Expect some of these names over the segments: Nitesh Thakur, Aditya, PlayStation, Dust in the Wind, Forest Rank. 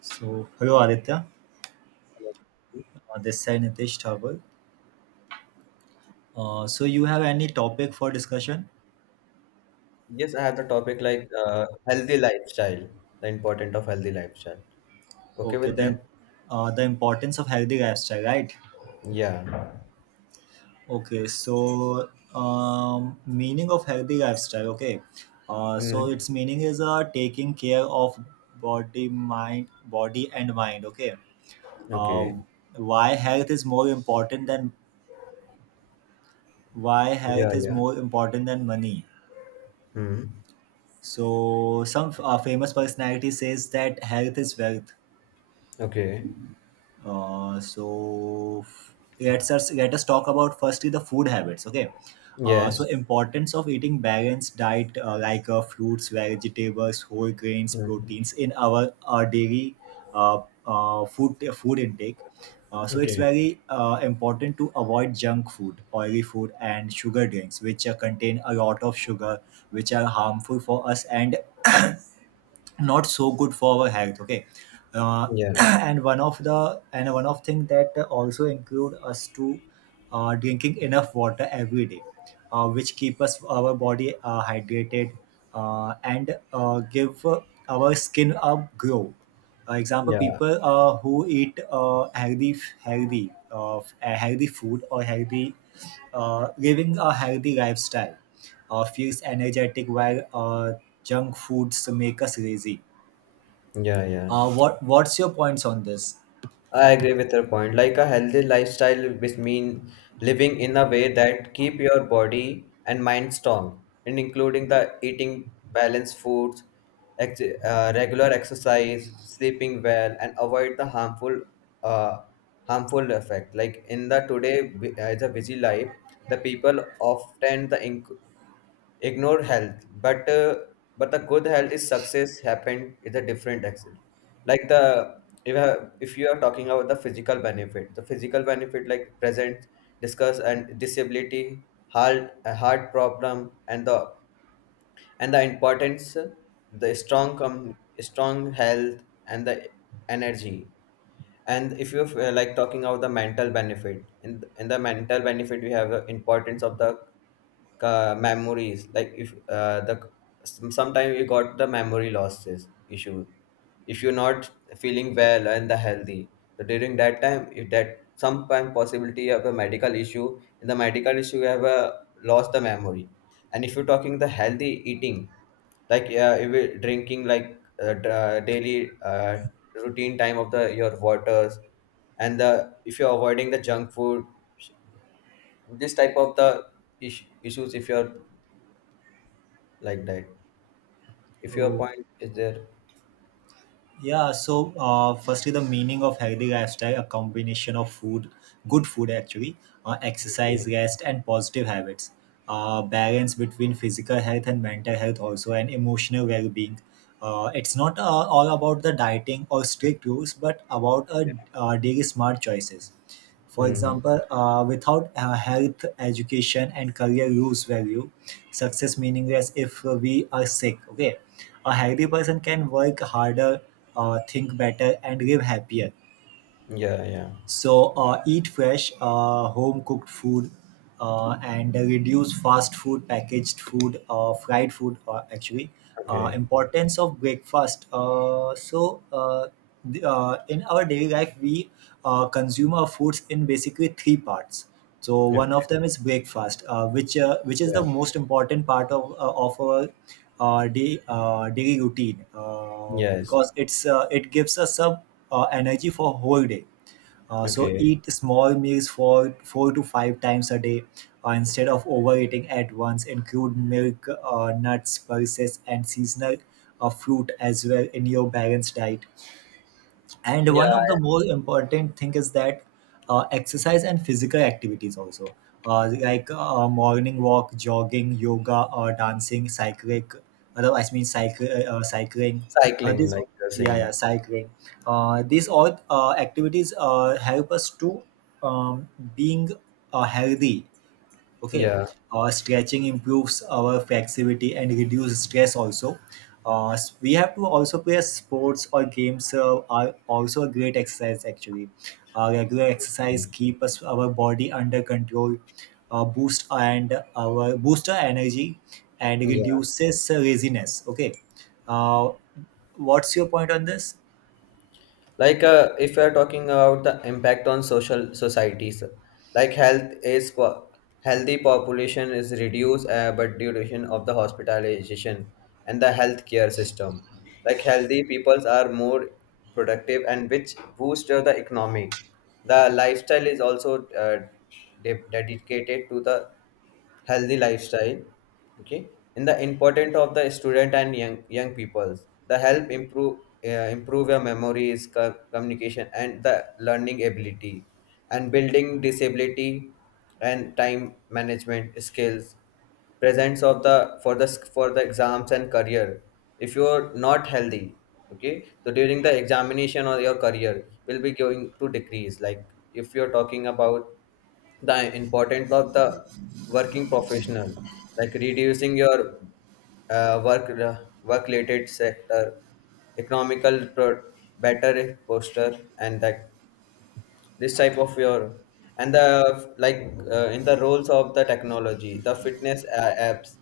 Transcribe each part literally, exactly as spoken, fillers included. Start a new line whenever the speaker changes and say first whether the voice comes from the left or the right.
right: So, hello Aditya. Uh, this side Nitesh Thakur. Uh, so, you have any topic for discussion?
left: Yes, I have the topic like uh, healthy lifestyle, the importance of healthy lifestyle. Okay
right: Okay,
left: with
right: then
left: that?
right: uh, the importance of healthy lifestyle, right?
left: Yeah.
right: Okay, so um, meaning of healthy lifestyle. Okay, uh, so
left: Mm.
right: its meaning is uh, taking care of body, mind, body and mind. Okay, uh,
left: Okay.
right: why health is more important than why
left: Yeah,
right: health is
left: yeah.
right: more important than money.
left: Mm.
right: So some uh, famous personality says that health is wealth.
left: Okay.
right: Uh, so f- let's us Let us talk about firstly the food habits. Okay. Uh, so
left: Yes.
right: importance of eating balanced diet, uh, like uh, fruits, vegetables, whole grains,
left: Mm.
right: proteins in our uh, daily uh, uh, food food intake. Uh, so it's
left: Okay.
right: very uh, important to avoid junk food, oily food, and sugar drinks, which uh, contain a lot of sugar, which are harmful for us and not so good for our health. Okay. uh,
left: Yeah.
right: and one of the and one of thing that also include us to uh, drinking enough water every day, uh, which keep us our body uh, hydrated, uh, and uh, give uh, our skin a glow. Uh, example,
left: Yeah.
right: people uh, who eat uh, healthy healthy uh, healthy food or healthy uh, living a healthy lifestyle uh, feels energetic while uh, junk foods make us lazy.
left: Yeah, yeah,
right: Uh, what what's your points on this?
left: I agree with your point. Like a healthy lifestyle which mean living in a way that keep your body and mind strong, and including the eating balanced foods, ex- uh, regular exercise, sleeping well, and avoid the harmful uh, harmful effect. Like in the today bu- uh, it's a busy life, the people often the inc- ignore health but uh, but the good health is success happened is a different axis like the if, uh, if you are talking about the physical benefit the physical benefit like present discuss and disability heart a heart problem and the and the importance the strong com- strong health and the energy. And if you uh, like talking about the mental benefit in in the mental benefit we have the importance of the uh, memories. Like if uh, the sometimes you got the memory losses issue if you're not feeling well and the healthy, so during that time if that sometime possibility of a medical issue in the medical issue you have a lost the memory. And if you're talking the healthy eating, like uh, if you're drinking like uh, d- uh, daily uh, routine time of the your waters and the if you're avoiding the junk food, this type of the is- issues if you're like that, if your
right: Oh,
left: point is there.
right: yeah. So, uh, firstly, the meaning of healthy lifestyle: a combination of food, good food actually, uh, exercise,
left: Okay.
right: rest, and positive habits. Uh, balance between physical health and mental health also, and emotional well-being. Uh, it's not uh, all about the dieting or strict rules, but about uh, uh, daily smart choices. For
left: Hmm.
right: example, uh, without uh, health, education, and career lose value, success meaningless if we are sick. Okay, a healthy person can work harder, uh, think better, and live happier.
left: Yeah, yeah.
right: So uh, eat fresh, uh, home cooked food, uh, and reduce fast food, packaged food, uh, fried food. Uh, actually, uh,
left: Okay.
right: importance of breakfast. Uh, so uh, the, uh, in our daily life, we uh, consume our foods in basically three parts. So
left: Okay.
right: one of them is breakfast, uh, which uh, which is
left: Yeah.
right: the most important part of uh, of our uh, day uh, daily routine, uh,
left: Yes.
right: because it's uh, it gives us some uh, energy for whole day. Uh, so
left: Okay.
right: eat small meals for four to five times a day uh, instead of overeating at once. Include milk, uh, nuts, pulses, and seasonal uh, fruit as well in your balanced diet, and one
left: Yeah,
right: of the more important thing is that uh, exercise and physical activities also, uh, like uh, morning walk, jogging, yoga, uh, dancing, cycling. Otherwise I mean cycle, uh, Cycling. Uh,
left: cycling,
right: these
left: like you're
right: Yeah,
left: saying.
right: yeah, cycling. Uh, these all uh, activities uh, help us to um, being uh, healthy. Okay.
left: Yeah.
right: Uh, stretching improves our flexibility and reduce stress also. Uh, s- we have to also play sports or games uh, are also a great exercise actually. Uh, regular exercise
left: Mm-hmm.
right: keep us our body under control, uh, boost and our boost our energy and
left: Yeah.
right: reduces uh, laziness. Okay. uh, what's your point on this?
left: Like uh, if we are talking about the impact on social societies, like health is po- healthy population is reduced uh, but duration of the hospitalization and the healthcare system. Like healthy peoples are more productive and which boost of the economy. The lifestyle is also uh, de- dedicated to the healthy lifestyle. Okay. In the important of the student and young young peoples the help improve uh, improve your memories co- communication and the learning ability and building disability and time management skills, presence of the for the for the exams and career. If you're not healthy, okay, so during the examination or your career will be going to decrease. Like if you're talking about the importance of the working professional, like reducing your uh, work work related sector, economical pro- better posture and that, this type of your. And the like uh, in the roles of the technology, the fitness uh, apps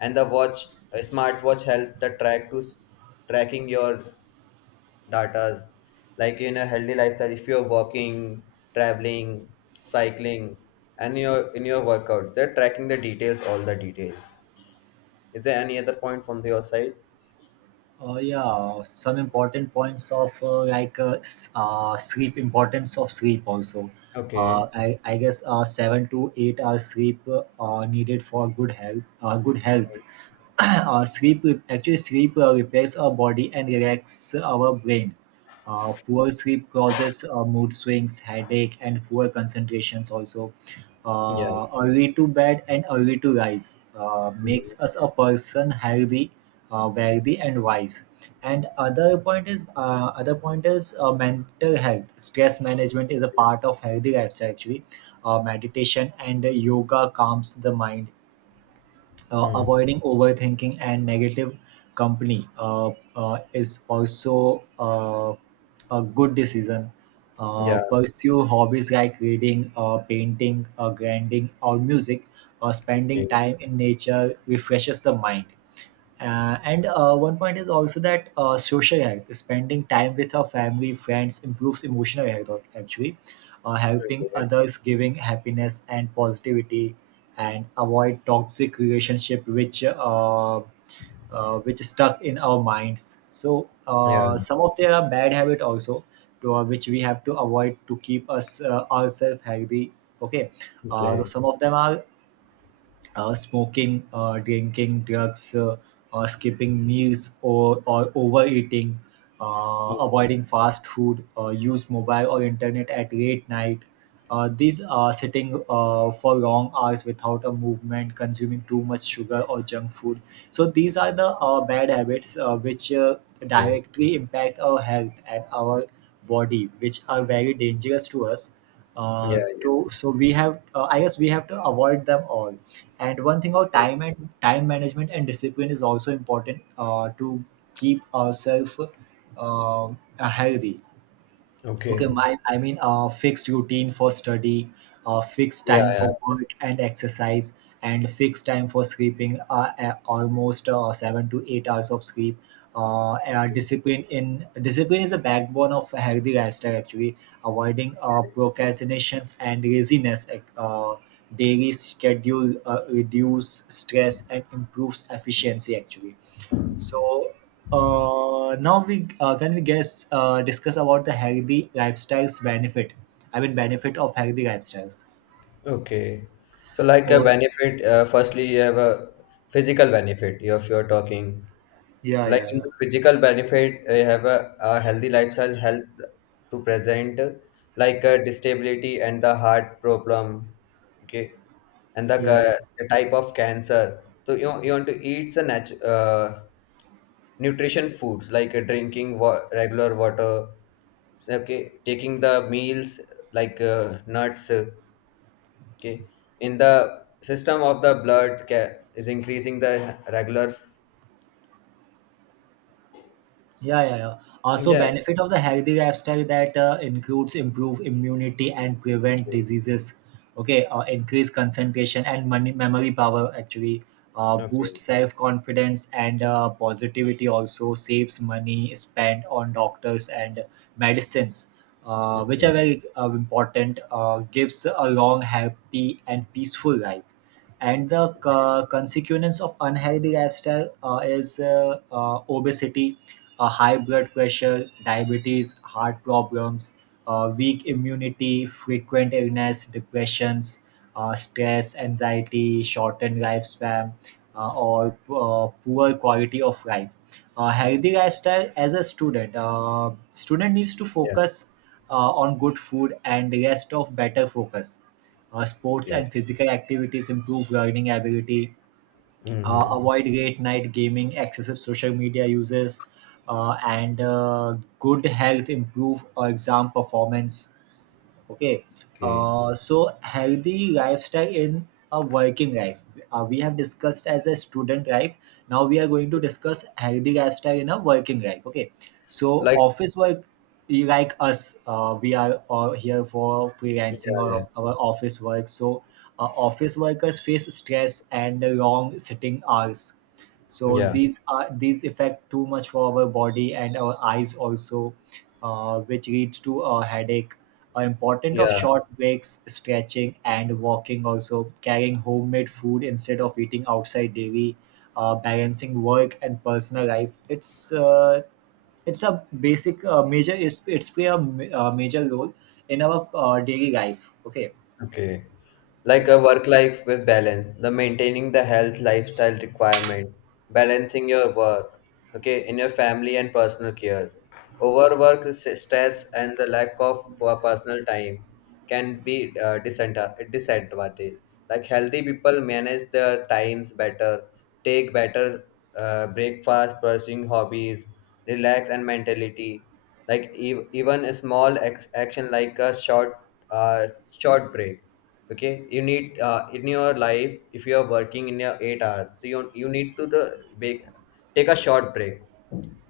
left: and the watch, a smartwatch help the track to s- tracking your datas. Like in a healthy lifestyle, if you're walking, traveling, cycling, and your in your workout they're tracking the details, all the details. Is there any other point from your side?
right: Uh, yeah, some important points of uh, like uh, s- uh, sleep, importance of sleep also.
left: Okay.
right: Uh, I, I guess uh, seven to eight hours sleep uh, are needed for good health. Uh, good health. uh, sleep re- actually sleep uh, repairs our body and relax our brain. Uh, poor sleep causes uh, mood swings, headache, and poor concentrations also.
left: Yeah.
right: Uh, early to bed and early to rise uh, makes
left: Mm.
right: us a person healthy, uh, wealthy, and wise. And other point is uh, Other point is uh, mental health. Stress management is a part of healthy lifestyle actually. Uh, meditation and yoga calms the mind, uh,
left: Mm.
right: avoiding overthinking and negative company uh, uh, is also uh, a good decision. Uh,
left: Yeah.
right: pursue hobbies like reading, uh, painting, uh, grinding, or music. Uh,
left: Okay.
right: spending time in nature refreshes the mind. Uh, and uh, One point is also that uh, social health, spending time with our family, friends improves emotional health, ac- actually uh, helping
left: Okay.
right: others giving happiness and positivity, and avoid toxic relationship which uh, uh, which is stuck in our minds, so
left: Yeah.
right: uh, some of their bad habit also to, uh, which we have to avoid to keep us uh, ourselves healthy. Okay. Uh, so
left: Okay.
right: some of them are uh, smoking, uh, drinking, drugs, uh, uh, skipping meals, or, or overeating, uh,
left: Mm.
right: avoiding fast food, uh, use mobile or internet at late night. Uh, these are sitting uh, for long hours without a movement, consuming too much sugar or junk food. So these are the uh, bad habits uh, which uh,
left: Okay.
right: directly impact our health and our body, which are very dangerous to us. uh,
left: Yeah, yeah.
right: so so we have, uh, I guess we have to avoid them all. And one thing about
left: Okay.
right: time and time management and discipline is also important uh, to keep ourselves uh, healthy. Okay,
left: Okay.
right: my I mean uh, Fixed routine for study, uh, fixed
left: Yeah,
right: time
left: yeah,
right: for
left: yes.
right: work and exercise, and fixed time for sleeping. Uh, uh, almost uh, seven to eight hours of sleep. Uh, uh, discipline in discipline is a backbone of a healthy lifestyle. Actually, avoiding uh, procrastinations and laziness. Like, Uh, daily schedule uh, reduce stress and improves efficiency. Actually, so uh, now we uh, can we guess uh, discuss about the healthy lifestyles benefit. I mean benefit of healthy lifestyles.
left: Okay, so like a
right: Oh
left: benefit, uh, firstly you have a physical benefit if you're talking.
right: yeah
left: Like
right: yeah
left: in
right: yeah
left: the physical benefit uh, have a, a healthy lifestyle help to present like a disability and the heart problem. Okay. And the,
right: yeah yeah.
left: ca- the type of cancer, so you, you want to eat the natu- uh, nutrition foods like uh, drinking wa- regular water. So, okay, taking the meals, like uh, nuts, uh, okay, in the system of the blood ca- is increasing the regular f-.
right: Yeah, yeah, yeah. Also,
left: Yeah.
right: benefit of the healthy lifestyle that uh, includes improve immunity and prevent diseases. Okay, uh, increase concentration and money, memory power. Actually, uh, boost
left: Okay.
right: self confidence and uh, positivity. Also, saves money spent on doctors and medicines, uh, which are
left: Okay.
right: very uh, important. Uh, gives a long, happy, and peaceful life. And the uh, consequence of unhealthy lifestyle uh, is uh, uh, obesity, uh, high blood pressure, diabetes, heart problems, uh, weak immunity, frequent illness, depressions, uh, stress, anxiety, shortened lifespan, uh, or uh, poor quality of life. Uh, healthy lifestyle as a student: uh, student needs to focus uh, on good food and rest of better focus. Uh, sports
left: Yeah.
right: and physical activities improve learning ability. Uh,
left: Mm-hmm.
right: avoid late night gaming, excessive social media uses, uh, and uh, good health improve uh, exam performance. Okay.
left: Okay.
right: Uh, so healthy lifestyle in a working life. Uh, we have discussed as a student life. Now we are going to discuss healthy lifestyle in a working life. Okay. So
left: Like,
right: office work, you like us, uh, we are all here for
left: yeah,
right: freelancing
left: yeah,
right: or our office work. So uh, office workers face stress and long sitting hours. So
left: yeah,
right: these are these affect too much for our body and our eyes also, uh, which leads to a headache, are important of
left: yeah.
right: short breaks, stretching, and walking. Also, carrying homemade food instead of eating outside daily, uh, balancing work and personal life. It's uh, it's a basic uh, major. It's it's play a ma- uh, major role in our uh, daily life. Okay.
left: Okay. Like
right: Yeah.
left: a work life with balance, the maintaining the health lifestyle requirement, balancing your work. Okay, in your family and personal cares, overwork s- stress and the lack of per- personal time can be uh, disanta- disadvantage. Like healthy people manage their times better, take better uh, breakfast, pursuing hobbies, relax and mentality. Like ev- even a small ex- action like a short uh, short break. Okay, you need uh, in your life, if you are working in your eight hours, so you, you need to the bake, take a short break.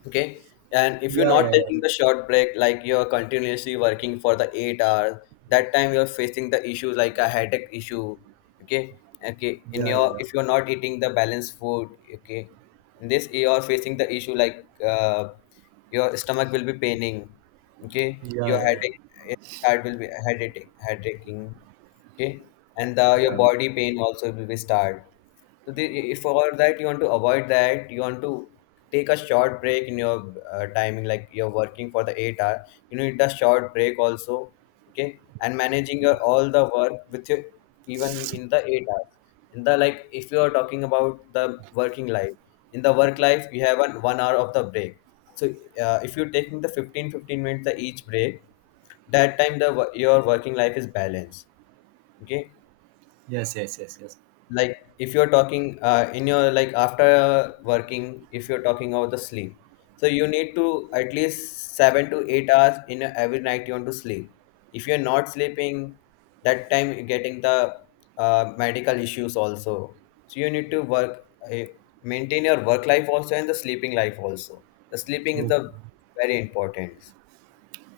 left: Okay. And if you're
right: Yeah. Yeah.
left: not
right: Yeah.
left: taking the short break, like you're continuously working for the eight hours, that time you're facing the issues like a headache issue. Okay. Okay, in
right: Yeah. Yeah.
left: your
right: Yeah.
left: if you're not eating the balanced food, okay, in this you're facing the issue like uh, your stomach will be paining. Okay,
right: Yeah.
left: your
right: Yeah.
left: headache, eh, start will be headache headache Okay. And the your
right: Yeah.
left: body pain also will be start. So they, if for that you want to avoid that, you want to take a short break in your uh, timing, like you're working for the eight hour, you need a short break also, okay? And managing your, all the work with your, even in the eight hours. In the like, if you are talking about the working life, in the work life you have an one hour of the break. So uh, if you're taking the fifteen fifteen minutes the each break, that time the wo- your working life is balanced. Okay.
right: Yes. Yes. Yes.
left: Like if you're talking uh, in your like after working, if you're talking about the sleep, so you need to at least seven to eight hours in a- every night you want to sleep. If you're not sleeping, that time you're getting the uh, medical issues also. So you need to work, uh, maintain your work life also and the sleeping life also. The sleeping is
right: Yes.
left: the very important.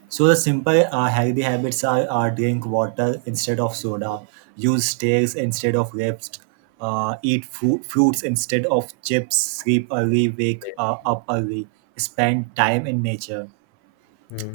right: So the simple uh, healthy habits are, are drink water instead of soda, use stairs instead of lifts, uh, eat fru- fruits instead of chips, sleep early, wake
left: Yeah.
right: uh, up early, spend time in nature,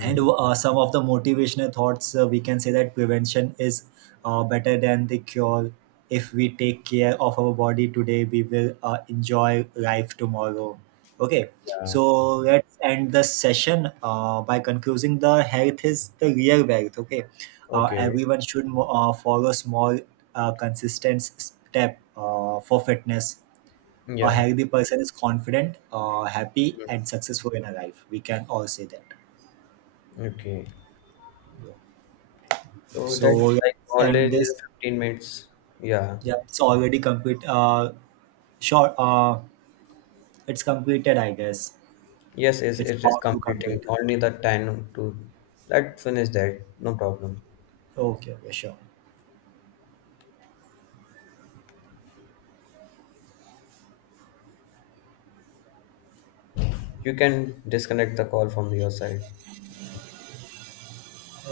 right: and uh, some of the motivational thoughts, uh, we can say that prevention is uh, better than the cure. If we take care of our body today, we will uh, enjoy life tomorrow. Okay.
left: Yeah.
right: So let's end the session uh, by concluding the health is the real wealth. Okay. Uh,
left: Okay.
right: everyone should mo- uh, follow small uh, consistent step uh, for fitness. A
left: Yeah.
right: healthy person is confident, uh, happy,
left: Mm.
right: and successful in a life, we can all say that.
left: Okay. So that
right: So yeah,
left: like
right: and
left: already the
right: this
left: fifteen minutes. Yeah.
right: yeah, it's already complete. Uh, short. Uh, it's completed, I guess.
left: Yes, yes,
right: It's
left: it is
right: about to
left: completing
right: complete.
left: only the ten to that finish that. No problem.
right: Okay, okay, sure.
left: You can disconnect the call from your side. So,